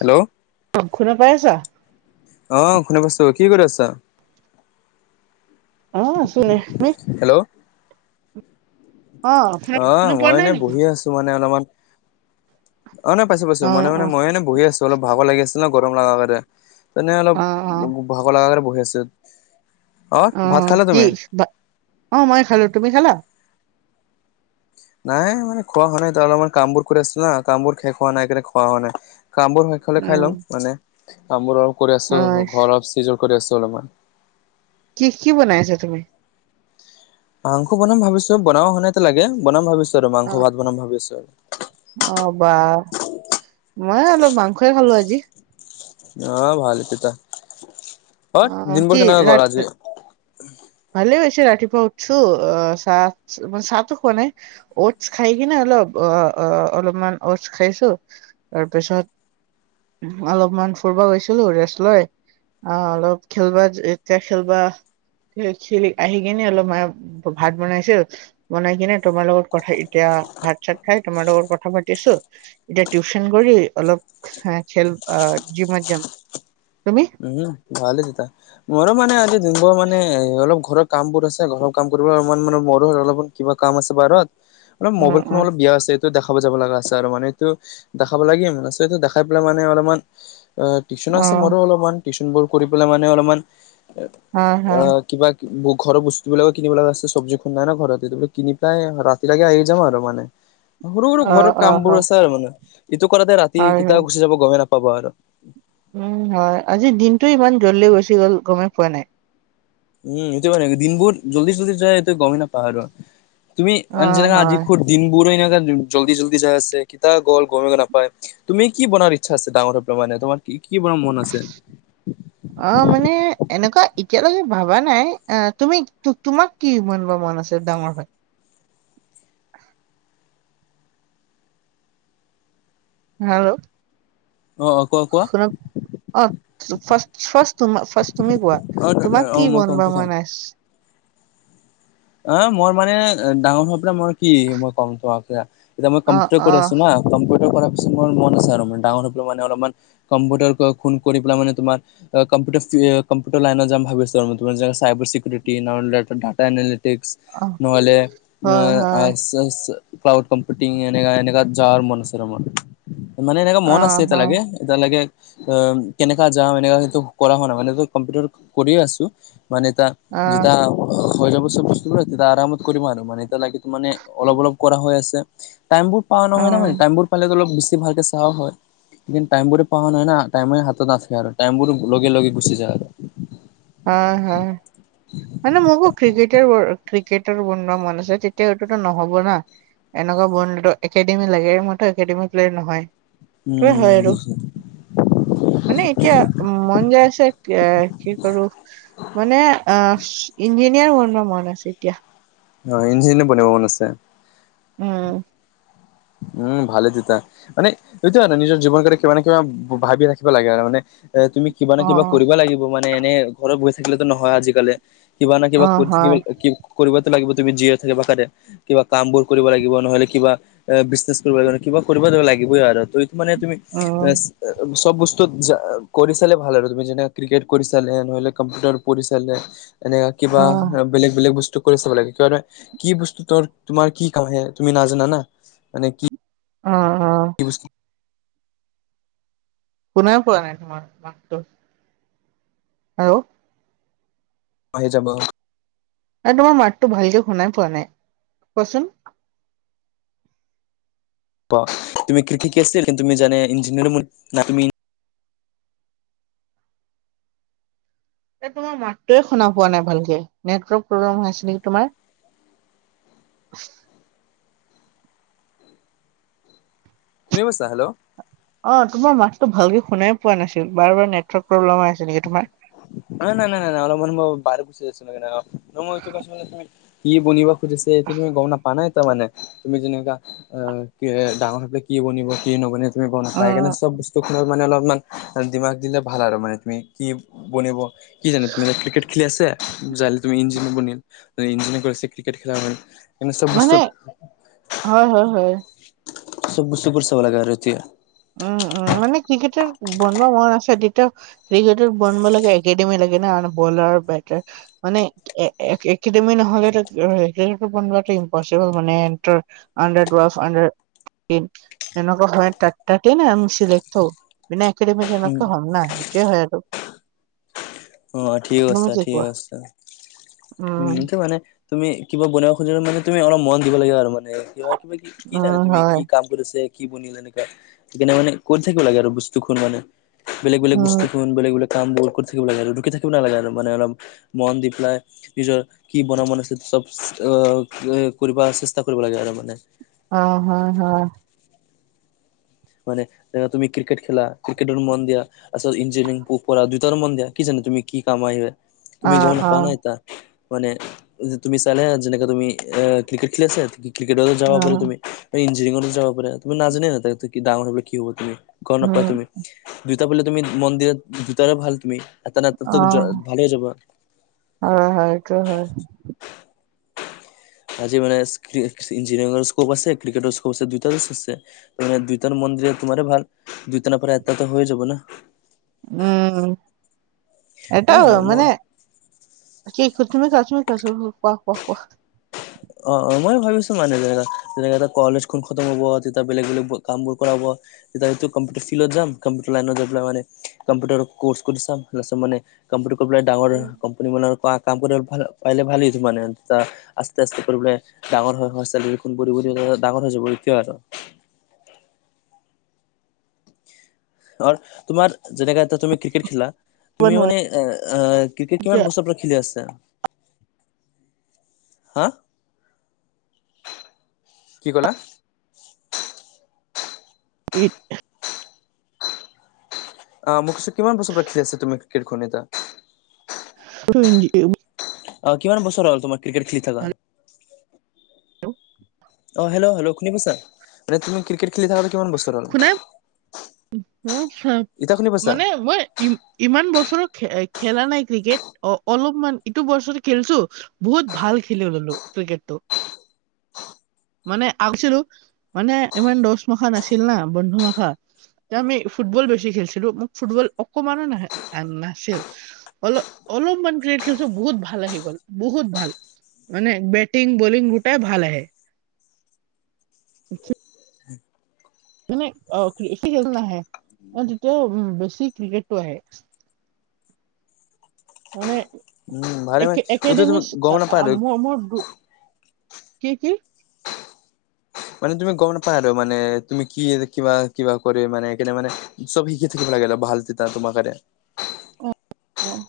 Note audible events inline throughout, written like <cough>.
Hello শুনা পাই আছা? অ শুনা পাইছোঁ কি কৰি আছা? অ আছোঁ এনেই তুমি? হেল্ল' অ শুনা অ শুনা পোৱা মই নাই এনে নেকি বহি আছোঁ মানে অলমান অ নাই পাইছোঁ পাইছোঁ অ মানে অ মানে মই <unintelligible> বহি আছোঁ অলপ ভাগৰ লাগি <unintelligible> গৰম লাগা <unintelligible> <unintelligible> এনেই অলপ অ অ <unintelligible> ভাগৰ লাগা কাৰণে বহি আছোঁ অ ভাত খালা তুমি? অ মই খালোঁ তুমি খালা? নাই মানে খোৱা হোৱা নাই <unintelligible> কাম বোৰ কৰি আছোঁ না কামবোৰ শেষ কাৰণে খোৱা হোৱা নাই। কামবোৰ শেষ হলে খাই উম লম মানে কামবোৰ অলপ কৰি অ আছোঁ ঘৰ অলপ চিজিল কৰি আছোঁ অলপমান। কি কি বনাই আছা তুমি? মাংস বনাম ভাবিছোঁ বনাব হোৱা <unintelligible> লেকে বনাম ভাবিছোঁ আৰু মাংস অ ভাত বনাম ভাবিছোঁ। অ বা মই অলপ মাংসই খালোঁ আজি। অ ভালে তেতা অ <unintelligible> দিন কি বোৰ কেনেকুৱা গ'ল ৰাত আজি? ভালে হৈছে ৰাতিপুৱা উঠছো অ- চা- <unintelligible> চাহটো খোৱা নাই অটছ খাই কিনে অলপ অ- অ অলপমান অটছ খাইছোঁ তাৰপিছত অলপমান ফুৰব গেছিলোঁ ৰেষ্ট লৈ। অ অলপ খেলবা এতিয়া খেলবা <unintelligible> আহি কিনে অলপ <unintelligible> ভাত বনাইছোঁ। বনাই কিনে তোমাৰ লগত কথা এতিয়া ভাত- চাত খাই তোমাৰ লগত কথা পাতিছোঁ। এতিয়া টিউচন কৰি অলপ খেল - আ জিমত যাম। তুমি? উম, ভালে তেতা মোৰো মানে আজি যোনবোৰ মানে অলপ ঘৰত কাম বোৰ আছে ঘৰৰ কাম কৰিব মন‌ মানে মোৰো অলপমান কিবা কাম আছে <unintelligible> ৰত। অলপ অ মোবাইল খন অলপ বিয়া হৈছিল দেখাব যাব লাগা আছে আৰু মানে এইটো দেখাব লাগে <unintelligible> দেখাই পেলাই মানে অলপমান আ টিউচন অ অ আছে মোৰো অলপমান টিউচন বোৰ কৰি পেলাই মানে অলপমান হয় আ হয় কিবা ঘৰৰ বস্তুবিলাক কিনিব লগা আছে চব্জি নাই ন ঘৰত সেইবিলাক কিনি পেলাই ৰাতিলৈকে আহি যাম আৰু মানে <unintelligible> সৰু সৰু অ ঘৰৰ অ কাম বোৰ হয় আছে আৰু মানে ইটো কৰাতে ৰাতি হয় কেতিয়া হয় গুচি যাব গমেই নাপাবা আৰু উম হয় আজি দিনটোৱেই ইমান জলদি গুছি গ'ল গমে পোৱা নাই উম এইটো হয় দিনবোৰ জল্দি জল্দি যায়টো গমে নাপাওঁ আৰু তুমি অ যেনেকে আজি হয় খুদ দিনবোৰো এনেকুৱা জল্দি জল্দি যাই আছে কেতিয়া গ'ল গমেই নাপায় তুমি কি বনাৰ ইচ্ছা আছে ডাঙৰ হৈ পেলাই মানে তোমাৰ কি কি বনাৰ মন আছে অ মানে এনেকুৱা এতিয়ালৈকে ভবা নাই আহ তুমি তোমাক কি ইমান বনিব মন আছে ডাঙৰ হয় ভালো অ অ কোৱা কোৱা <unintelligible> অ ফ ফাৰ ফাৰ্ষ্ট তুমি কোৱা অ তোমাক অ কি মই কম বনিব প্ৰথম মন আছে অ মই মানে ডাঙৰ হোৱাৰ পৰাই মই কি মই কম তোমাক এতিয়া মই অ কম্পিউটাৰ অ কৰি আছোঁ ন কম্পিউটাৰ কৰাৰ পিছত মোৰ মন আছে আৰু মোৰ ডাঙৰ হৈ মানে অলপমান কম্পিউটাৰ কোন কৰি পেলাই মানে তোমাৰ কম্পি কম্পিউটাৰ লাইনত যাম ভাবিছোঁ আৰু চাইবাৰ চিকিউৰিটি ন ডাটা এন্দ অ <inaudible> নহলে হয় হয় ক্লাউ কম্পউটিং এনেকা এনেকা যোৱাৰ মন আছে ৰ মানে এনেকা অ মন আছে এতিয়া হয় লৈকে এতিয়া লৈকে অ কেনেকা যাওঁ এনেকা সেটো কৰা হোৱা নাই মানে কম্পিউটাৰ কৰিয়ে আছোঁ মানে এ টা অ যেতিয়া হৈ যাব চব বস্তু তেতিয়া আৰামত কৰিম আৰু মানে লাগে তো মানে অলপ অলপ কৰা হৈ আছে টাইম বোৰ পোৱা নহয় ন মানে উম টাইম সেইফালে অলপ বেছি ভালকে চাও হয়', কিন্তু টাইমবোৰে পোৱা নাই না টাইমে হাতত নাছিলে আৰু টাইমবোৰ লগে লগে গুচি যায় আৰু', হ', হা', মানে মোকো ক্ৰিকেটাৰ ব, ক্ৰিকেটাৰ বনোৱাৰ মন আছে তেতিয়া এইটোতো নহ'ব না', এনেকুৱা বন্ধ একেডেমি লাগে মইতো একেডেমি প্লেলিয়াৰ নহয়', হেতু উম হয় আৰু বুজিছো মানে এতিয়া', মন যাই আছে কিবা কি', আৰু মানে অ', ইঞ্জিনিয়াৰ বনিব মন আছে এতিয়া', অ', ইঞ্জিনিয়াৰ বনিব মন আছে', উম', উম', ভালে তেতিয়া', মানে সেইটোৰ কাৰণে নিজৰ জীৱন কৰি কিবা নে কিবা ভা ভাবি ৰাখিব লাগে আৰু মানে এ তুমি', কিবা ন অ কিবা কৰিব লাগিব মানে এনে ঘৰত বহি থাকিলেতো নহয় আজিকালি', কিবা না কিবা অ কৰি হয় থাকিবলে কি', কৰিব লাগিব তুমি জীয়াই থাকিবোৰ কিবা কামবোৰ কৰিব লাগিব নহ'লে কিবা', বিজনেছ কৰিব কাৰণে, কিবা কৰিব লাগিবই আৰু ত এইটো মানে তুমি উম প্লাছ', চব বস্তু কৰি জা, কৰি চালে ভাল আৰু তুমি যেনে ক্ৰিকেট কৰি চালে নহ'লে কম্পিউটাৰ কৰি চালে', এনে কিবা অ কাম', বেলেগ বেলেগ বস্তু কৰি চাব লাগে কিয় নয় কি বস্তু ত তোমাৰ কি কাম আহে তুমি নাজানা না', মানে কি? অ', অ', হৈ শুনা পোৱা নাই তোমাৰ মাতটো', হেল্ল', আহি যাবা', এ তোমাৰ মাতটো ভালকে শুনাই পোৱা নাই, কচোন। <unintelligible> এ তোমাৰ মাতটোৱে শুনা পোৱা নাই ভালকে। নেটৱৰ্ক প্ৰব্লেম হৈ আছে নেকি তোমাৰ। শুনি পাইছা? হেল্ল! অ তোমাৰ মাতটো ভালকে শুনাই পোৱা নাছিল, বাৰ বাৰ নেটৱৰ্ক প্ৰব্লেম হৈ আছে নেকি তোমাৰ। নাই, নাই, নাই, নাই, অলপ মান মই বহিৰত গুচি আহিছিলোঁ এনেকা <unintelligible> কি বনিবা সুধিছে <unintelligible> তুমি গম নাপ নাই তাৰমানে। তুমি যেনেকা অ কি ডাঙৰ বনিব কি নবনিব তুমি গম নাপায়, উম সেইকাৰণে চব বস্তুখন মানে অলপমান দিমাগ দিলে ভাল আৰু মানে তুমি কি বনিব কি জানে তুমি এতিয়া ক্ৰিকেট খেলি আছে যাইলে তুমি ইঞ্জিনিয়াৰ বনিল ইঞ্জিনিয়াৰ কৰিছে ক্ৰিকেট খেলা হয়, মানে চব বস্তুত হয়, হয়, হয়। চব বস্তুবোৰ চব লগাই আৰু‌ এতিয়া। উম উম মানে ক্ৰিকেটাৰ বনোৱাৰ মন আছে তেতিয়াও ক্ৰিকেটাৰ বনোৱাৰ লাগে একেডেমি লাগে ন বলাৰ বেটাৰ মানে এক একে একেডেমি নহ'লেতো‌ ক্ৰিকেট বনোৱাটো ইমপচিবল মানে <unintelligible> আণ্ডাৰ টুৱেলভ, আডাৰ এইট এনেকুৱা হয় তাত ততে না আমি চিলেক্ট হও, বিনা একেডেমি উম কেনেকে হোম না সেইটোৱে হয় আৰু। অ ঠিক তুমি কৈছা, কি ঠিক কোৱা কৈছা। উম সেইটোৱে মানে তুমি কিবা বনাব খোজা মানে তুমি অলপ মন দিব লাগে আৰু মানে কিবা কিবি কি, কি জানে উম তুমি কি হয় কাম কৰিছে, কি বনিল এনেকা। সেইকাৰনে মান কৰি থাকিব লাগে আৰু বস্তুখন মানে বেলেগ বেলেগ উম বস্তুখন, বেলেগ বেলে কামবোৰ কৰি থাকিব লাগে আৰু ৰখি থাকিব নালগে আৰু মানে অলপ মন দি পেলাই নিজৰ কি বনাব মন আছে চব অ অ কৰিব চেষ্টা কৰিব লাগে আৰু মানে। অ হয় হয়। মানে ধৰা তুমি ক্ৰিকেট খেলা ক্ৰিকেটত মন দিয়া পাছত ইঞ্জিনিয়াৰিং প-পঢ়া দুইটাৰ মন দিয়া। কি জানে তুমি কি কাম আহিবা। অ তুমি গম অ নাপোৱা নে এতিয়া। মানে তুমি চালে যেনেকে তুমি ক্ৰিকেট খেলি আছে ক্ৰিকেটতো যাব অ পাৰা তুমি, ইঞ্জিনীয়াৰিংত যাব পাৰা, তুমি নাজানা তুমি ডাঙৰ হ'লে কি হ'বা তুমি। গম উম নাপাবা তুমি, দুইটা পালে তুমি মন দিলে দুটাৰে ভাল তুমি। এটা ন এটাত ভালেই যাব। অ হয়, সেইটো হয়। আজি মানে ইঞ্জিনিয়াৰিংৰ <unintelligible> আছে, ক্ৰিকেটৰো <unintelligible> আছে দুইটা আছে। মানে দুইটাত মন দিলে তোমাৰে ভাল। দুইটাত নেপাৰা এটাত তো হৈ যাব না। উম। এটা মই মানে <unintelligible> অহ অহ মই ভাবিছো মানে যেনেকা যেনেকা কলেজ <unintelligible> খতম হ'ব, তেতিয়া বেলেগ-বেলেগ কামবোৰ কৰাব তেতিয়া কম্পিউটাৰ ফিল্ডত যাম, কম্পিউটাৰ লাইনত গৈ পেলাই মানে কম্পিউটাৰ কোৰ্চ কৰি চাম <unintelligible> কম্পিউটাৰ কৰি পেলাই ডাঙৰ কম্পানী মানৰ কাম কৰিবলে পালে ভাল <unintelligible> <unintelligible> ধৰ তোমাৰ যেনেকৈ এতিয়া তুমি ক্ৰিকেট খেলা, কোৱা তুমি নোৱাৰা মানে এ এ ক্ৰিকেট এতিয়া কিমান বছৰ পৰা খেলি আছা? হা কি কলা? <inaudible> অঁহ মই কৈছো কিমান বছৰ পৰা খেলি আছা তুমি ক্ৰিকেট খন এতিয়া? <unintelligible> অহ', কিমান বছৰ হ'ল তোমাৰ ক্ৰিকেট খেলি থাকা? হেল্ল'। অ', হেল্ল'-হেল্ল' শুনি পাইছা? মানে তুমি ক্ৰিকেট খেলি থকি কিমান বছৰ হ'ল? শুনা আহ হা। এতিয়া শুনি পাইছা? মানে মই- ই' ইমান বছৰত খেলা নাই ক্ৰিকেট অলপমান ইটো বছৰত খেলিছো। বহুত ভাল খেলি ল'লো ক্ৰিকেটতো। মানে আহছিলো? মানে ইমান দ'হ মাখা নাছিল না বন্ধু মাখা। তে আমি ফুটবল বেছি খেলিছিলো মোক ফুটবল অকণমানো না নাছিল অলপ-অলপমান ক্ৰিকেট খেলিছিলো বহুত ভাল আহি গ'ল, বহুত ভাল। মানে বেটিং, বলিং দুটাই ভাল আহে। আচ্ছা। মানে খেল নাহে তেতিয়া বেছি ক্ৰিকেটো আহে। মানে উম ভালে মানে এইটো তুমি একাডেমি গম নাপায় আৰু মোৰ- কি' কি? মানে তুমি গম নাপায় আৰু মানে তুমি কি কিবা-কিবা কৰি মানে কেনে মানে- চব শিকি থাকিব লাগে ভাল তেতিয়া তোমাৰ কাৰণে। অহ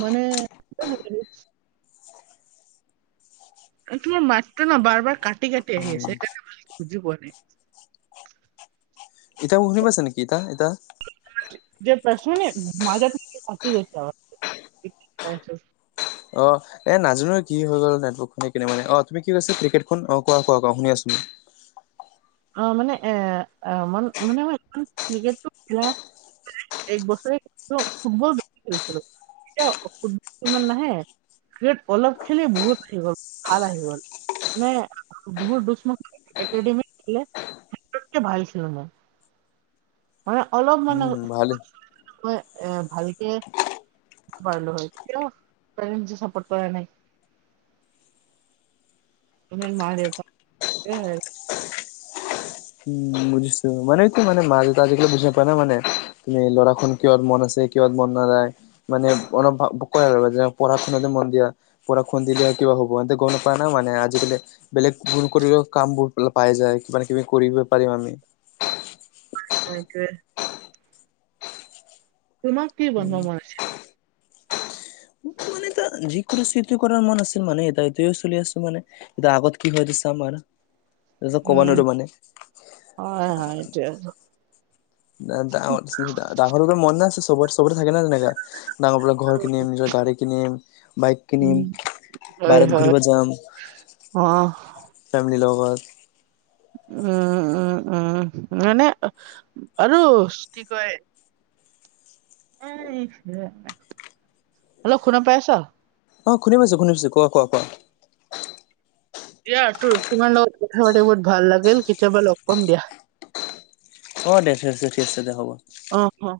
মানে- তোমাৰ মাতটো ন' বাৰে-বাৰে, কাটি-কাটি আহি আছে উম সেইকাৰণে বুজি পোৱা নাই। এতিয়া শুনি পাইছা নেকি এতিয়া-এতিয়া? যে প্ৰশ্ন নে মাজ প কাটি গৈছে আৰু অহ এ' নাজানো কি হৈ গ'ল নেটৱৰ্কটো কেনেবাকে। অ তুমি কি কৈছিলা ক্ৰিকেটখন অহ', কোৱা, কোৱা, কোৱা শুনি আছো। অহ', মানে এ' মানে মই ক্ৰিকেট খেলা- এক বছৰে ফুটবল খেলছিলো এতিয়া ফুটবল ইমান নাহে। সেই পলখ খিনি বহুত আহি গ'ল, ভাল আহি গ'ল। মানে বছৰ মানে একাডেমি খেলে চবতকে ভাল আছিলো মানে মানে অলপ মানে- উম' ভালেই। হয় ভালকে পাৰিলো হয়, এতিয়াও পেৰেণ্টচে চাপৰ্ট কৰা নাই। মানে মা-দেউতা। উম বুজিছো মানে কি মানে মা দেওতাই আজিলৈকে বুজি পোৱা নাই মানে। তুমি ল'ৰাখন কিহত মন আছে কিহত মন নাযায়। মানে অলপ কয় আৰু যে পঢ়া শুনাতে মন দিয়া। পঢ়া শুনা দিলে কিবা হ'ব এন্তে গম নাপাই না মানে আজিকালি বেলেগ কৰিলেও কামবোৰ পাই যায় কিবা-কিবি কৰিব পাৰিম আমি। সেইটোৱে। তোমাক কি বন্ধ মৰা আছিলে? যিকোনো শ্বিফ্ট কৰাৰ মন আছিল মানে এটাই এইটোয়ে চলি আছে মানে। কিন্তু আগত কি হৈ এইটো চাম বাৰো তাৰপাছত কব উম, নোৱাৰো মানে। হয় <unintelligible> ডাঙৰ ডাঙৰ মন নাই আছে চবৰে চবৰে থাকে না তেনেকা। ডাঙৰ বোৰক ঘৰ কিনিম নিজৰ গাড়ী কিনিম বাইক কিনিম। উম, হয় বাহিৰত হয়। ঘূৰিব যাম। অ। ফেমিলি লগত। উম উম উম মানে আৰু কি কয় হেল্ল শুনা পাইছ? অ শুনি পাইছোঁ শুনি পাইছোঁ কোৱা কোৱা কোৱা। দিয়া তোৰ তোমাৰ লগত কথা পাতি বহুত ভাল লাগিল কেতিয়াবা লগ পাম দিয়া। অ দে ঠিক আছে ঠিক আছে দে হ'ব। অহ অহ